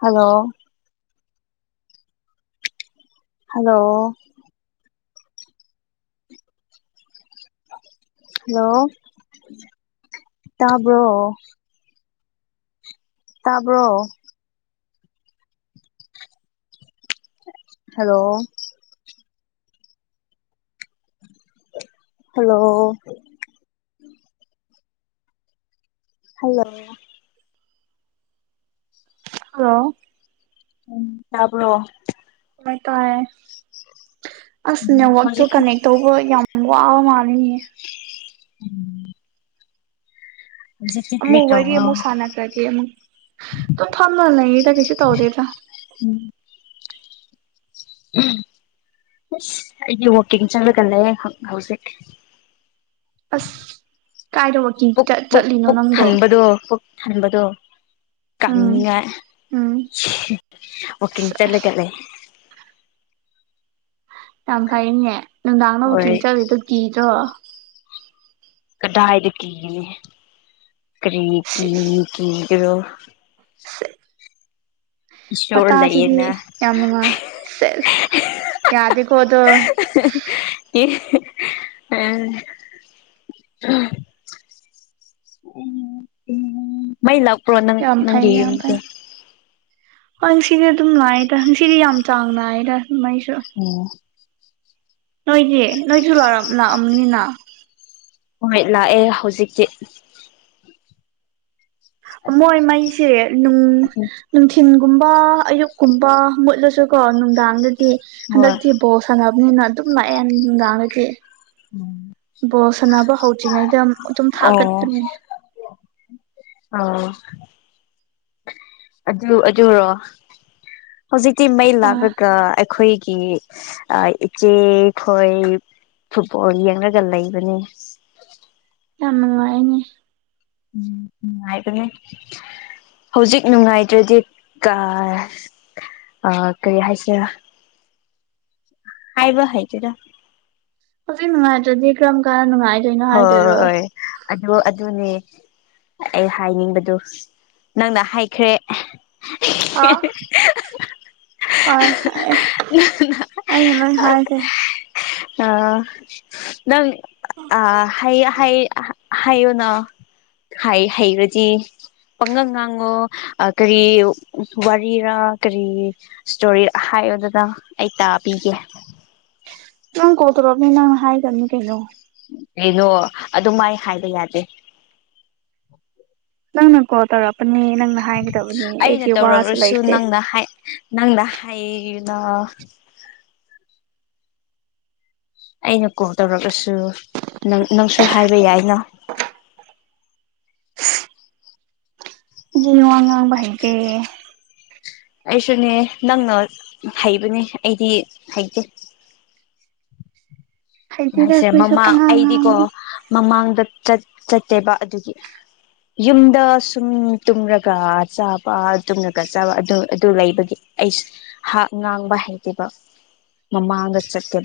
hello hello hello ꯇꯥꯕ꯭ꯔꯣ ꯇꯥꯕ꯭ꯔꯣ hello hello hello hello ꯎꯝ ꯆꯕꯔꯣ ꯀꯥꯏ ꯇꯔꯦ ꯑꯁ ꯎꯝ ꯅꯦꯠꯋꯥꯛꯛꯇꯣ ꯍꯧꯖꯤꯛꯇꯤ ꯀꯅꯦꯛ ꯇꯧꯕ ꯌꯥꯝ ꯋꯥ ꯋꯥꯕ ꯃꯥꯅꯤꯌꯦ ꯎꯝ ꯑꯃꯨꯛ ꯋꯥꯔꯤ ꯇꯧꯕ꯭ꯔꯣ ꯑꯃꯨꯛ ꯁꯥꯟꯅꯈ꯭ꯔꯗꯤꯦ ꯑꯃꯨꯛ ꯇꯨꯡ ꯊꯃ ꯂꯩꯗ ꯀꯁꯨ ꯇꯧꯗꯦꯗ ꯎꯝ ꯑꯁ ꯑꯩꯗꯤ ꯋꯀꯤꯡ ꯆꯪꯂꯉꯒꯅꯦ ꯍꯧꯖꯤꯛ ꯑꯁ ꯀꯥꯏꯗ ꯋꯥꯀꯤꯡ ꯄꯨꯛ ꯄꯨꯛ ꯆꯠꯂꯤꯅꯣ ꯄꯨꯛ ꯅꯪꯕꯨꯣ ꯀꯃꯤꯤꯉ ꯎꯝ ꯑꯣ ꯑꯁ ꯀꯇꯂ ꯑꯁ ꯀꯂꯦ ꯌꯥꯝ ꯐꯩꯅꯦ ꯅꯨꯡꯗꯥꯡ ꯍꯣꯏ ꯅꯕꯨꯨꯛꯀꯤꯡ ꯆꯠꯂꯗꯣ ꯀꯤꯗ꯭ꯔꯣ ꯀꯗꯥꯏꯗ ꯀꯅꯤ ꯀꯔꯤ ꯀ ꯁꯤꯁ ꯀ ꯀꯔꯣ ꯁꯦ ꯋꯥꯇꯥꯁꯤꯗꯤ ꯏꯁꯣꯔꯗꯏꯅ ꯌꯥꯝ ꯅꯨꯡꯉꯥꯏ ꯁꯦꯁ ꯌꯥꯗꯦꯀꯣ ꯑꯗꯣ ꯌꯦ ꯑꯝ ꯎ ꯎ ꯃꯩꯂ ꯄꯨ꯭ꯔꯣ ꯅꯪ ꯌꯥꯝ ꯐꯩ ꯌꯥꯝ ꯐꯩ ꯅꯪꯒꯤꯗꯤ ꯍꯣꯏ ꯁꯤꯗꯤ ꯑꯗꯨꯝ ꯂꯥꯛꯑꯦꯗꯁꯤꯗꯤ ꯌꯥꯝ ꯆꯥꯡ ꯅꯥꯏꯗ ꯑꯣ ꯅꯣꯏꯗꯤ ꯅꯣꯏꯁꯨ ꯂꯥꯛꯑꯝꯅꯤꯅ ꯍꯣꯏ ꯂꯥꯛꯑꯦ ꯍꯧꯖꯤꯛꯇꯤ ꯃꯣꯏ ꯃꯩꯁꯦ ꯅꯨꯡ ꯅꯨꯡꯊꯤꯤꯟ ꯨꯝꯕ ꯑꯌꯨꯛꯀꯨꯝꯕ ꯃꯨꯠꯂꯁꯨ ꯀꯣ ꯅꯨꯡꯗꯥꯡꯗꯗꯤ ꯍꯣꯏ ꯍꯟꯗꯛꯇꯤ ꯕꯣ ꯁꯪꯉꯅꯕ ꯅ ꯑꯗꯨꯝ ꯂꯌꯦꯟꯗꯥꯉ ꯕꯣꯜ ꯁꯥꯟꯅꯕ ꯍꯧꯗ꯭ꯔꯤꯉꯩꯗ ꯑꯗꯨꯝ ꯊꯥꯒꯠꯄꯅꯦ ꯑꯥ ꯑꯗꯨ ꯑꯗꯨꯔꯣ ꯍꯧꯖꯤꯛꯇꯤ ꯃꯩ ꯑ ꯂꯥꯛꯂꯒ ꯑꯩꯈꯣꯏ ꯆ ꯍꯣꯏ ꯐꯨꯠꯕꯣꯜ ꯌꯦꯡꯂꯡꯒ ꯂꯩꯕꯅꯤ ꯌꯥꯝ ꯅꯨꯡꯉꯥꯏꯅꯦ ꯎꯝ ꯎ ꯍꯥꯏꯗꯅꯦꯅꯤ ꯍꯧꯖꯤꯛ ꯅꯨꯡꯉꯥꯏꯇ꯭ꯔꯗꯤ ꯀꯔꯤ ꯍꯥꯏꯁꯤꯔꯥ ꯍꯥꯏꯥꯏꯕ ꯍꯥꯏꯩꯆꯦꯔ ꯍꯧꯖꯤꯛ ꯅꯨꯡꯉꯥꯏꯇ꯭ꯔꯗꯤ ꯀ꯭ꯔꯔꯝ ꯀꯥꯟ ꯅꯨꯡꯉꯥꯏꯗꯣꯏꯅꯣ ꯍꯥꯏꯗꯣꯏꯔꯣ ꯍꯣꯏ ꯑꯗꯨ ꯑꯗꯨꯅꯦ ꯑꯩ ꯍꯥꯏꯅꯤꯡꯕꯗꯨ ꯅꯪꯅ ꯍꯥꯏꯈ꯭ꯔꯦ ꯍꯥ ꯍ ꯑꯩꯩꯅ ꯂꯣꯏ ꯍꯥꯏꯁꯦ ꯑ ꯅꯪ ꯑ ꯍꯥꯏꯌꯣꯅ ꯍꯩꯔꯗꯤ ꯄꯥꯡꯉꯪ ꯉꯥꯡꯉꯣ ꯀꯔꯤ ꯋꯥꯔꯤꯔꯥ ꯀꯔꯤ ꯏꯁꯇꯣꯔꯤ ꯍꯥꯏ ꯑꯗꯨꯗ ꯑꯩ ꯇꯥ ꯄꯒꯦ ꯅꯪ ꯀꯧꯗꯕꯝ ꯅꯪ ꯍꯥꯏ ꯇ ꯀꯩꯅꯣ ꯀꯩꯅꯣ ꯑꯗꯨꯃꯥꯏ ꯍꯥꯏꯕ ꯌꯥꯗꯦ ꯅꯪꯅ ꯀꯣꯜ ꯇꯧꯔꯛꯄꯅꯦ ꯅꯪꯅ ꯍꯥꯏꯒꯗꯕꯅꯤ ꯑꯩꯗꯤ ꯋꯥꯁꯨ ꯂꯩꯇꯦ ꯅꯪꯗ ꯍꯥꯏꯗ ꯑꯩꯅ ꯀꯣꯜ ꯇꯧꯔꯒꯁꯨ ꯅꯪꯁꯨ ꯍꯥꯏꯕ ꯌꯥꯏꯅ [unintelligible] ꯑꯉꯥꯡ ꯥꯏꯗꯦ ꯑꯩꯁꯨꯅꯦ ꯅꯪꯅ ꯍꯩꯕꯅꯦ ꯑꯩꯗꯤ ꯍꯩꯇꯦ ꯍꯩꯇꯦꯗ ꯍꯥꯏꯁꯦ ꯑꯩꯈꯣꯏꯁꯨ ꯃꯃꯥꯡ ꯄꯪꯉꯥꯡ ꯑꯩꯗꯤꯀꯣ ꯉꯥꯡꯕꯅꯦ ꯃꯃꯥꯡꯗ ꯆꯠꯇꯦꯕ ꯑꯗꯨꯒꯤ ꯌꯨꯝꯗ ꯁꯨꯝ ꯇꯨꯝꯂꯒ ꯆꯥꯕ ꯇꯨꯝꯉꯒ ꯆꯥꯕ ꯑꯗꯨ ꯑꯗꯨ ꯂꯩꯕꯒꯤ ꯑꯩꯁꯥꯛ ꯉꯥꯡꯕ ꯍꯩꯇꯦꯕ ꯃꯃꯒ ꯆꯀꯦ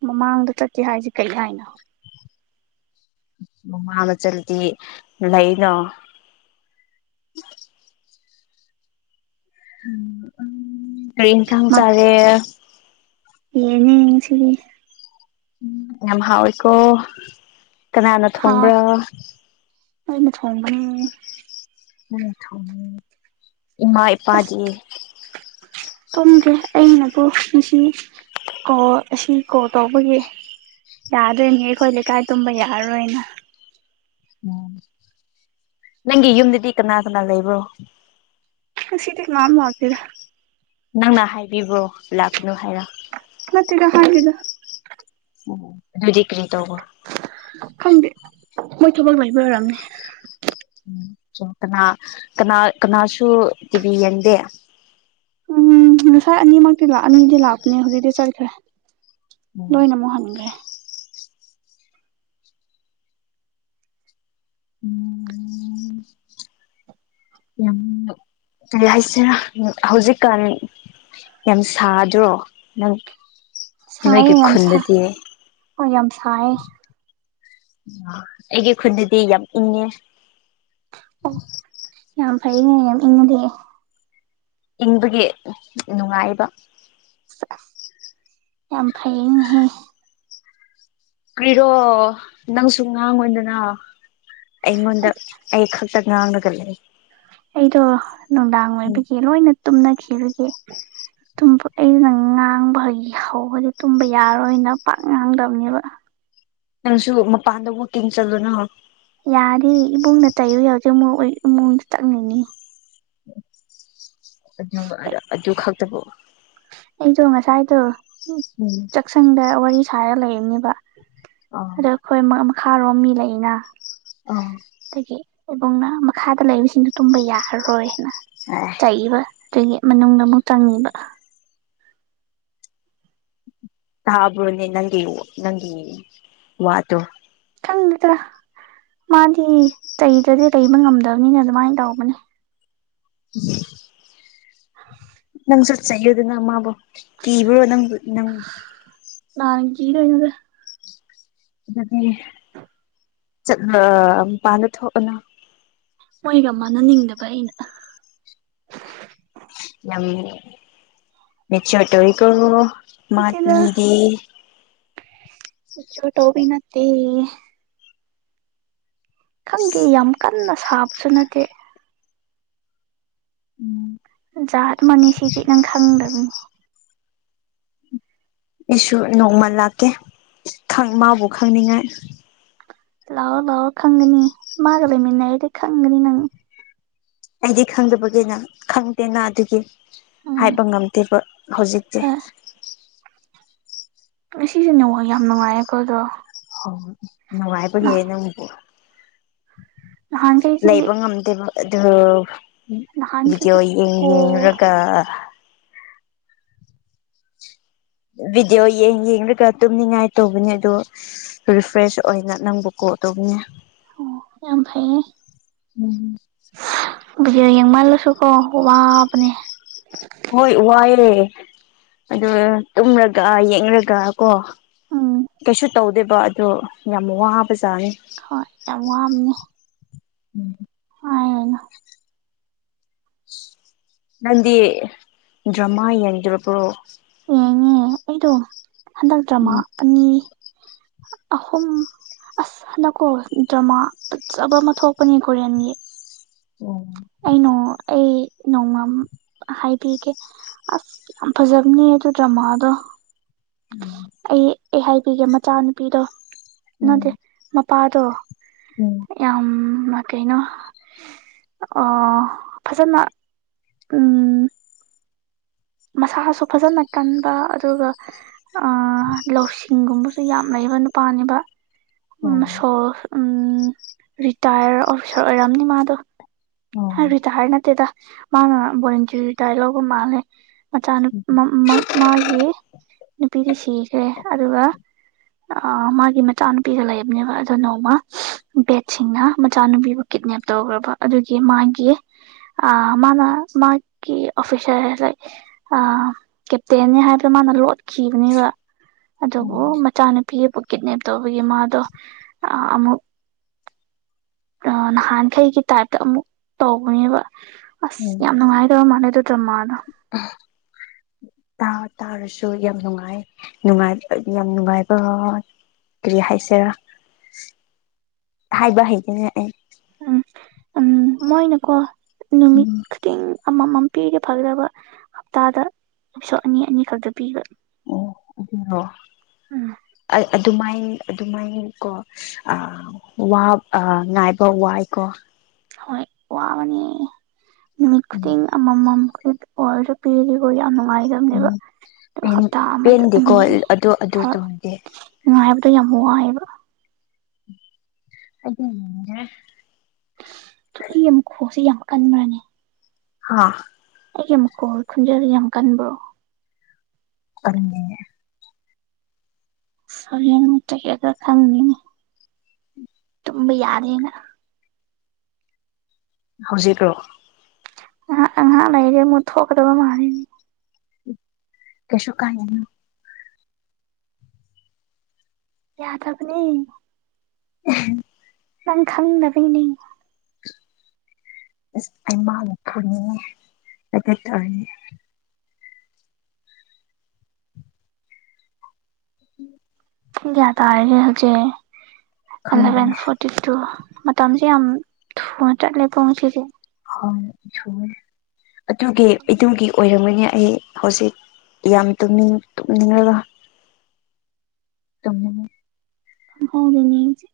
ꯃꯃꯥꯡꯗ ꯆꯠꯀꯦ ꯍꯥꯏꯁꯦ ꯀꯔꯤ ꯍꯥꯏꯅꯣ ꯃꯃꯥ ꯃ ꯆꯠꯗꯤ ꯂꯩꯅꯣ ꯔꯤ ꯊꯥꯡ ꯆꯔꯦ ꯍꯅ ꯁꯤꯔꯤ ꯎꯝ ꯌꯥꯝ ꯍꯥꯎꯋꯏꯀꯣ ꯀꯅꯥꯅ ꯊꯣꯡꯕ꯭ꯔꯥ ꯑꯩꯅ ꯊꯣꯡꯕꯅꯤ ꯎ ꯊ ꯏꯃꯥ ꯏꯄꯥꯖꯤ ꯇꯨꯝꯒꯦ ꯑꯩꯅꯕꯨ ꯉꯁꯤ ꯀꯣ ꯑꯁꯤ ꯀꯣꯜ ꯇꯧꯕꯒꯤ ꯌꯥꯗꯣꯏꯅꯦ ꯑꯩꯈꯣꯏ ꯂꯩꯀꯥꯏ ꯇꯨꯝꯕ ꯌꯥꯔꯔꯣꯏꯅ ꯎꯝ ꯅꯪꯒꯤ ꯌꯨꯝꯗꯗꯤ ꯀꯅꯥ ꯀꯅꯥ ꯂꯩꯕ꯭ꯔꯣ ꯁꯤꯇꯤꯦꯛ ꯃꯥꯃ ꯍꯥꯥꯛꯇꯗ ꯅꯪꯅ ꯍꯥꯏꯕꯤꯕ꯭ꯔꯣ ꯂꯥꯛꯄꯅꯨ ꯍꯥꯏꯔ ꯃꯒ ꯍꯒ ꯎꯝ ꯑꯗꯨꯖꯤ ꯀꯔꯤ ꯇꯧꯕꯣ ꯈꯪꯗꯦ ꯃꯣꯏ ꯊꯃꯛ ꯂꯥꯛ ꯑꯔꯝꯅꯤ ꯎꯝ ꯀꯅꯥ ꯀꯅꯥ ꯀꯅꯥꯁꯨ ꯇꯤꯚꯤ ꯌꯦꯡꯗꯦ ꯎꯝ ꯉꯁꯥꯏ ꯑꯅꯤꯃꯛꯇꯤ ꯂꯥꯛꯑꯅꯤꯗꯤ ꯂꯥꯛꯄꯅꯦ ꯍꯧꯖꯤꯛꯇꯤ ꯆꯠꯈ꯭ꯔꯦ ꯎꯝ ꯂꯣꯏꯅ ꯑꯃꯨꯛ ꯍꯟꯈ꯭ꯔꯦ ꯎꯝ ꯎ ꯀꯔꯤ ꯍꯥꯏꯁꯤꯔꯥ ꯍꯧꯖꯤꯛꯀꯥꯟ ꯌꯥꯝ ꯁꯥꯗ꯭ꯔꯣ ꯅꯪ ꯁꯥꯏꯌꯦ ꯅꯣꯏꯒꯤ ꯌꯥꯝ ꯁꯥ ꯈꯨꯟꯗꯗꯤ ꯍ ꯌꯥꯝ ꯁꯥꯏꯌꯦ ꯑꯩꯒꯤ ꯈꯨꯟꯗꯗꯤ ꯌꯥꯝ ꯏꯪꯉꯦ ꯑꯣ ꯌꯥꯝ ꯐꯩꯅꯦ ꯌꯥꯝ ꯏꯉꯗꯤ ꯏꯪꯕꯒꯤ ꯅꯨꯡꯉꯥꯏꯕ ꯌꯥꯝ ꯐꯩꯅꯦꯍ ꯀꯔꯤꯔꯣ ꯅꯪꯁꯨ ꯉꯥꯡꯉꯣꯏꯗꯅ ꯑꯩꯉꯣꯟꯗ ꯑꯩ ꯉꯥꯡꯅꯒ ꯂꯩ ꯑꯩꯗꯣ ꯅꯨꯡꯗꯥꯡ ꯎꯝ ꯑꯣꯏꯕꯒꯤ ꯂꯣꯏꯅ ꯇꯨꯝꯅꯈꯤꯕꯒꯤ ꯑꯗꯨꯨꯝ ꯑꯩꯩꯅ ꯉꯥꯡꯕ ꯑꯩꯒꯤ ꯍꯧꯕꯗꯤ ꯇꯨꯝꯕ ꯌꯥꯔꯣꯏꯅ ꯄꯥꯛ ꯉꯥꯡꯗꯕꯅꯦꯕ ꯅꯪꯁꯨ ꯃꯄꯥꯟꯗ ꯑꯃꯨꯛ ꯇꯤꯡ ꯆꯠꯂꯨꯅ ꯌꯥꯔꯤ ꯏꯃꯨꯡꯗ ꯇꯥꯏꯌꯨ ꯌꯥꯎꯗꯦ ꯏꯃꯨꯡꯗ ꯆꯪꯅꯤꯡꯅꯤ ꯑꯨ ꯈꯥꯛꯇꯕꯣ ꯑꯩꯗꯣ ꯉꯁꯥꯏꯗꯣ ꯎꯝ ꯆꯥꯛꯁꯪꯗ ꯋꯥꯔꯤ ꯁꯥꯔꯒ ꯂꯩꯕꯅꯦꯕ ꯑ ꯑꯗ ꯑꯩꯈꯣꯏ ꯃꯈꯥꯔꯣꯝ ꯃꯤ ꯂꯩꯅ ꯑꯥ ꯑꯗꯒꯤ ꯏꯕꯨꯡꯅ ꯃꯈꯥꯗ ꯂꯩꯕꯁꯤꯡꯗꯨ ꯇꯨꯝꯕ ꯌꯥꯔꯔꯣꯏ ꯍꯥꯏꯅ ꯑꯦ ꯆꯩꯕ ꯑꯗꯒꯤ ꯃꯅꯨꯡꯗ ꯑꯃꯨꯛ ꯆꯪꯉꯕ ꯇꯕ꯭ꯔꯣꯅꯦ ꯅꯪꯒꯤ ꯅꯪꯒꯤ ꯋꯥꯇꯣ ꯈꯪꯒꯗ꯭ꯔꯥ ꯃꯥꯗꯤ ꯆꯩꯗ꯭ꯔꯗꯤ ꯂꯩꯕ ꯉꯝꯗꯕꯅꯤꯅ ꯑꯗꯨꯃꯥꯏꯅ ꯇꯧꯕꯅꯦ ꯎ ꯍ ꯄꯪ ꯆꯠꯆꯈꯤꯕ ꯑꯗꯨꯅ ꯑꯃꯕꯨꯣ ꯀꯤꯕ꯭ꯔꯣ ꯅꯪ ꯅꯪ ꯅꯥꯟ ꯀꯤꯗ ꯑꯣꯏꯅꯗꯦ ꯑꯗꯨꯗꯒꯤ ꯆꯠꯂ ꯄꯥꯗ ꯊꯣꯛꯑꯅ ꯃꯣꯏꯒ ꯃꯥꯟꯅꯅꯤꯡꯗꯕ ꯑꯩꯅ ꯌꯥꯝ ꯃꯦꯆꯇ ꯑꯣꯏꯔꯤ ꯀꯉꯣ ꯅꯠꯇꯦꯗ ꯃꯥꯠꯅꯤꯔꯤ ꯆꯣ ꯇꯣꯕꯤ ꯅꯠꯇꯗꯤ ꯈꯪꯗꯦ ꯌꯥꯝ ꯀꯟꯅ ꯁꯥꯕꯁꯨ ꯅꯠꯇꯦ ꯖꯥꯠ ꯃꯅꯤꯁꯤꯗꯤ ꯅꯪ ꯈꯪꯗꯕꯅꯤ ꯑꯩꯁꯨ ꯅꯣꯡꯃꯜ ꯂꯥꯛꯀꯦ ꯃꯥꯕꯨ ꯈꯪꯅꯤꯡꯉꯥꯏ ꯂꯑꯣ ꯂꯑꯣ ꯈꯪꯅꯤ ꯃꯥꯒ ꯂꯩ ꯃꯤꯅꯗꯤ ꯈꯪꯒꯅꯤ ꯅꯪ ꯑꯩꯗꯤ ꯈꯪꯗꯕꯒꯤꯅ ꯈꯪꯗꯦꯅ ꯑꯗꯨꯒꯤ ꯎꯝ ꯍꯥꯏꯕ ꯉꯝꯗ꯭ꯔꯤꯕ ꯍꯧꯖꯤꯛꯇꯤ ꯁꯤꯁꯦꯅꯦꯉꯣ ꯌꯥꯝ ꯅꯨꯡꯉꯥꯏꯌꯦꯦꯀꯣꯗ꯭ꯔꯣ ꯑꯣ ꯅꯨꯡꯉꯥꯏꯕ ꯍꯦ ꯅꯪꯕꯨ ꯅꯍꯥꯟꯈꯩꯗꯤ ꯂꯩꯕ ꯉꯝꯗꯦꯕ ꯑꯗꯨ ꯅꯍꯥꯟꯈꯩꯗꯤ ꯚꯤꯗꯤꯑꯣ ꯀꯣ ꯌꯦꯡꯔꯒ ꯚꯗꯤꯑꯣ ꯌꯦꯡ ꯌꯦꯡꯂꯡꯒ ꯇꯨꯝꯅꯤꯡꯉꯥꯏ ꯇꯧꯕꯅꯦ ꯑꯗꯨꯗꯣ ꯔꯤꯐ꯭ꯔꯦꯁ ꯑꯣꯏꯅ ꯅꯪꯕꯨꯀꯣ ꯇꯕꯅꯤꯅꯦ ꯑꯣ ꯑꯐ ꯎꯝ ꯕꯤꯗꯤꯑꯣ ꯌꯦꯡꯃꯜꯂꯨꯁꯨ ꯀꯣ ꯋꯥꯕꯅꯦ ꯍꯣꯏ ꯋꯥꯏꯑꯦ ꯑꯗꯨ ꯇꯨꯝꯔꯒ ꯌꯦꯡꯉꯒ ꯀꯣ ꯎꯝ ꯀꯩꯁꯨ ꯇꯧꯗꯦꯕ ꯑꯗꯣ ꯌꯥꯝ ꯋꯥꯕ ꯍꯣꯏ ꯑꯃ ꯑꯝꯅꯤ ꯅꯗꯤ ꯗ꯭ꯔꯃꯥ ꯌꯦꯡꯗ꯭ꯔꯣ ꯄꯨ꯭ꯔꯣ ꯌꯦꯡꯉꯦ ꯑꯩꯗꯣ ꯍꯟꯗꯛꯇ꯭ꯔ ꯃꯥ ꯑꯅꯤ [inaudible] ꯑꯍꯨꯝ ꯑꯁ ꯅꯀꯣ ꯗ꯭ꯔꯃꯥ ꯐꯖꯕ ꯑꯃ ꯊꯣꯛꯄꯅꯦ ꯀꯣꯔꯤꯟꯒꯤ ꯎꯝ ꯑꯩꯩꯅ ꯑꯩ ꯅꯣꯡꯃ ꯍꯥꯏꯕꯤꯒꯦ ꯑꯁ ꯌꯥꯝ ꯐꯖꯕꯅꯦ ꯁꯨ ꯃꯥꯗ ꯎ ꯑꯩ ꯍꯥꯏꯕꯤꯒꯦ ꯃꯆꯥꯅꯨꯄꯤꯗꯣ ꯎꯝ ꯄꯥꯗꯣ ꯎꯝ ꯌꯥꯝ ꯀꯩꯅꯣ ꯑꯣ ꯐꯖꯅ ꯎꯝ ꯃꯁꯥꯁꯨ ꯐꯖꯅ ꯀꯟꯕ ꯑꯗꯨꯒ ꯑ ꯂꯧꯁꯤ ꯆꯤꯡꯒꯨꯝꯕꯁꯨ ꯌꯥꯝ ꯂꯩꯕ ꯅꯨꯄꯥꯅꯤꯕ ꯑꯣ ꯃꯁꯣ ꯎꯝ ꯔꯤꯇꯥꯌꯔ ꯑꯣꯐꯤꯁꯥꯔ ꯑꯣꯏꯔꯝꯅꯤ ꯃꯥꯗꯣ ꯑꯣ ꯔꯤꯇꯥꯌꯔ ꯅꯠꯇꯦꯗ ꯃꯥꯅ ꯖ ꯇꯥꯏꯂꯒꯣ ꯃꯥꯅꯦꯦ ꯃꯆꯥ ꯃꯥꯒꯤ ꯅꯨꯄꯤꯗꯤ ꯁꯤꯈ꯭ꯔꯦ ꯑꯗꯨꯒ ꯑ ꯃꯥꯒꯤ ꯃꯆꯥꯅꯨꯄꯤꯒ ꯂꯩꯕꯅꯦꯕ ꯑ ꯅꯣꯡꯃ ꯕꯦꯠꯁꯤꯡꯅ ꯃꯆꯥꯅꯨꯄꯤꯒ ꯀꯤꯠꯅꯦꯞ ꯇꯧꯈ꯭ꯔꯕ ꯑꯗꯨꯒꯤ ꯃꯥꯒꯤ ꯑ ꯃꯥꯅ ꯃꯥꯒꯤ ꯑꯣꯐꯤꯁꯔ ꯂꯥꯏꯛ ꯑ ꯀꯦꯞꯇꯦꯅꯤ ꯍꯥꯏꯕ꯭ꯔ ꯃꯥꯅ ꯂꯣꯠꯈꯤꯕꯅꯦꯕ ꯑꯗꯨꯕꯨ ꯎꯝ ꯃꯆꯥꯅꯨꯄꯤꯒꯕꯨ ꯀꯤꯠꯅꯦꯞ ꯇꯧꯕꯒꯤ ꯃꯥꯗꯣ ꯑꯃꯨꯛ ꯑ ꯅꯍꯥꯟꯈꯩꯒꯤ ꯇꯥꯏꯞꯇ ꯑꯃꯨꯛ ꯇꯧꯕꯅꯦꯕ ꯑꯁ ꯎꯝ ꯌꯥꯝ ꯅꯨꯡꯉꯥꯏꯗꯕ ꯃꯥꯟꯅꯩꯗ ꯗ꯭ꯔꯃꯥꯗꯣ ꯇꯥꯔꯁꯨ ꯌꯥꯝ ꯅꯨꯡꯉꯥꯏꯉꯥꯏ ꯌꯥꯝ ꯅꯨꯡꯉꯥꯏꯕ ꯀꯔꯤ ꯍꯥꯏꯁꯤꯦꯔꯥ ꯍꯥꯏꯕ ꯍꯩꯗꯨꯅꯦ ꯑꯩ ꯎꯝ ꯎꯝ ꯃꯣꯏꯅꯀꯣ ꯅꯨꯃꯤꯠ ꯎꯝ ꯈꯨꯗꯤꯡ ꯑꯃꯃꯝ ꯄꯤꯒꯦ ꯐꯒꯗꯕ ꯍꯞꯇꯥꯗ ꯄꯁꯣ ꯑꯅꯤ ꯑꯅꯤꯈꯛꯇ ꯄꯤꯒ꯭ꯔ ꯑꯣ ꯑꯗꯨ ꯎꯝ ꯑ ꯑꯗꯨꯃꯥꯏꯅ ꯑꯗꯨꯃꯥꯏꯅ ꯀꯣ ꯉꯥꯏꯕ ꯋꯥꯏꯀꯣ ꯍꯣꯏ ꯄꯋꯥ ꯃꯅꯤ ꯅꯨꯃꯤꯠ ꯈꯨꯗꯤꯡ ꯎꯝ ꯑꯃ ꯃꯝ ꯈꯗꯤ ꯑꯣꯔ ꯄꯤꯔꯤ ꯑꯅ ꯉꯥꯏꯕꯅꯦꯕ ꯑ ꯍꯇꯥ ꯑꯃꯗ ꯄꯦꯟꯗꯦꯀꯣ ꯑꯅꯤ ꯑꯗꯨ ꯑꯗꯨ ꯑꯅꯤꯅꯨꯡ ꯇꯧꯔꯗꯤ ꯑ ꯌꯥꯝ ꯋꯥ ꯋꯥꯑꯦꯕ ꯑꯗꯨ ꯇꯨꯂ ꯑꯃꯨꯛ ꯈꯣꯁꯤꯦ ꯌꯥꯝ ꯀꯟꯕ꯭ꯔꯅꯤ ꯑꯥ ꯑꯩꯒꯤ ꯑꯃꯨꯛꯀꯣ ꯈꯨꯟꯖ ꯌꯥꯝ ꯀꯟꯕ꯭ꯔꯣ ꯐꯉꯦ ꯁ ꯃꯇ ꯀꯒ ꯈꯝꯅꯤ ꯇꯨꯝ ꯌꯥꯔꯦꯅ ꯍꯧꯖꯤꯛ꯭ꯔꯣ ꯍ ꯑꯍꯥꯟ ꯂꯩꯁꯦ ꯑꯃꯨꯛ ꯊꯣꯛꯀꯗꯕ ꯃꯥꯜꯂꯤꯅꯤ ꯀꯁꯨ ꯀꯥꯏ ꯌꯥꯊꯕꯅꯤ ꯎ ꯅꯪ ꯈꯥꯡꯪꯅ ꯄꯅꯦ ꯃꯄꯨꯔꯅꯤ ꯂꯩ ꯇꯔ ꯎꯝ ꯌꯥ ꯇ ꯑꯔꯤꯁꯦ ꯈꯪꯗꯦ ꯑꯦꯂꯚꯦꯟ ꯐꯣꯔꯇ ꯇꯨ ꯃꯇꯝꯁꯦ ꯌꯥꯝ ꯊꯨꯅ ꯆꯠꯂꯦ ꯄꯨꯡꯁꯤꯁꯦ ꯑꯗꯨꯒꯤ ꯑꯗꯨꯒꯤ ꯑꯣꯏꯔꯝꯒꯅꯤ ꯑꯩ ꯍꯧꯖꯤꯛ ꯌꯥꯝꯅꯤꯡ ꯇꯨꯝꯅꯤꯡꯉꯒ ꯇꯝ ꯍꯥꯎꯗꯅꯤ ꯍꯧꯁꯤ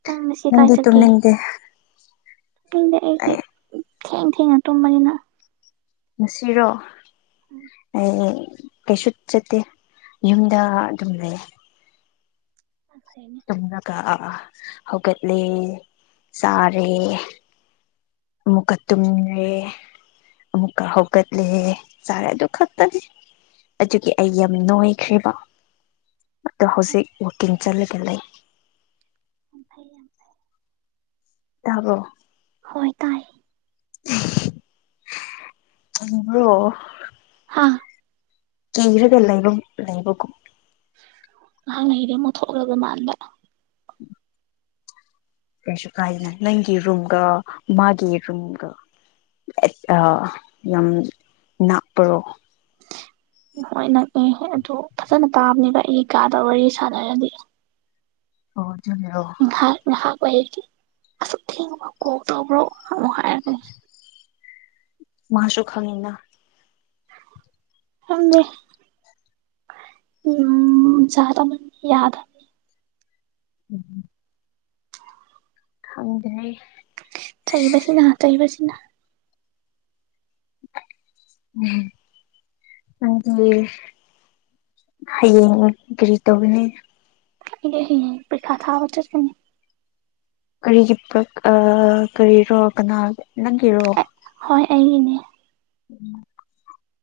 ꯅꯗ ꯇꯅꯦꯟ ꯗ ꯑꯩꯗꯤ ꯊꯦꯡ ꯊꯦꯡꯅ ꯇꯨꯝꯕꯅꯤꯅ ꯉꯅꯨꯡꯁꯤꯔꯣ ꯑꯩ ꯀꯩꯁꯨ ꯆꯠꯇꯦ ꯌꯨꯝꯗ ꯑꯗꯨꯝ ꯂꯩ ꯑ ꯐ ꯆꯨꯝꯂꯒ ꯍꯧꯒꯠꯂꯦ ꯆꯥꯔꯦ ꯑꯃꯨꯛꯀ ꯇꯨꯝꯂꯦ ꯑꯃ ꯑꯃꯨꯀ ꯍꯒꯠ ꯂꯩ ꯆꯥꯔꯦ ꯗꯨꯈ ꯇꯅꯦ ꯑꯗꯨꯒꯤ ꯑꯩ ꯌꯥꯝ ꯅꯨꯡꯉꯥꯏꯈ꯭ꯔꯦꯔꯤꯕ ꯑꯗꯣ ꯍꯧꯖꯤꯛ ꯋꯀꯤꯡ ꯆꯠꯂꯒ ꯂꯩ ꯉꯐꯥꯏ ꯇꯕꯣ ꯍꯣꯏ ꯇꯥꯏ ꯑꯗꯨ꯭ꯔꯣ ꯑ ꯀꯔꯒ ꯂꯩꯕꯨꯝ ꯂꯩꯕꯒꯨꯝ ꯅꯍꯥꯛꯅ ꯍꯔ ꯑꯃꯨꯛ ꯊꯣꯛꯣꯛꯂꯕ ꯃꯥꯟꯕ ꯎꯝ ꯀꯩꯁꯨ ꯀꯥꯏꯗꯅ ꯅꯪꯒꯤ ꯔꯨꯝꯒ ꯃꯥꯒꯤ ꯔꯨꯝꯒ ꯌꯥꯝ ꯅꯥꯞꯄꯔꯣ ꯍꯣꯏ ꯅꯛꯑ ꯑꯗꯨ ꯐꯖꯅ ꯇꯥꯕꯅꯤꯕ ꯑꯩ ꯀꯥꯗ ꯋꯥꯔꯤ ꯁꯥꯟꯅꯔꯗꯤ ꯑꯣꯖꯅꯦꯔꯣ ꯑꯣꯏ ꯑꯁꯨꯛ ꯊꯦꯡꯉꯕꯣ ꯀꯣꯛ ꯇꯧꯕ꯭ꯔꯣ ꯑꯃꯨꯛ ꯍꯥꯏꯔꯒ ꯃꯥꯁꯨꯛ ꯍꯅꯤꯅꯥ ꯊꯃꯦ ꯎꯝ ꯗ ꯃꯅꯤ ꯌꯥꯗ ꯎꯝ ꯍꯗꯦ ꯆꯩꯕꯁꯤꯅ ꯆꯩꯕꯁꯤꯅ ꯎꯝ ꯑꯗꯨ ꯍꯌꯦꯡ ꯀꯔꯤ ꯇꯧꯒꯅꯤ ꯌ ꯄꯤꯥ ꯊꯥꯕ ꯆꯅꯤ ꯀꯔꯤꯒꯤ ꯄ ꯀꯔꯤꯔꯣ ꯀꯅꯥ ꯅꯪꯒꯤꯔꯣ ꯑꯩꯅꯦ ꯎꯝ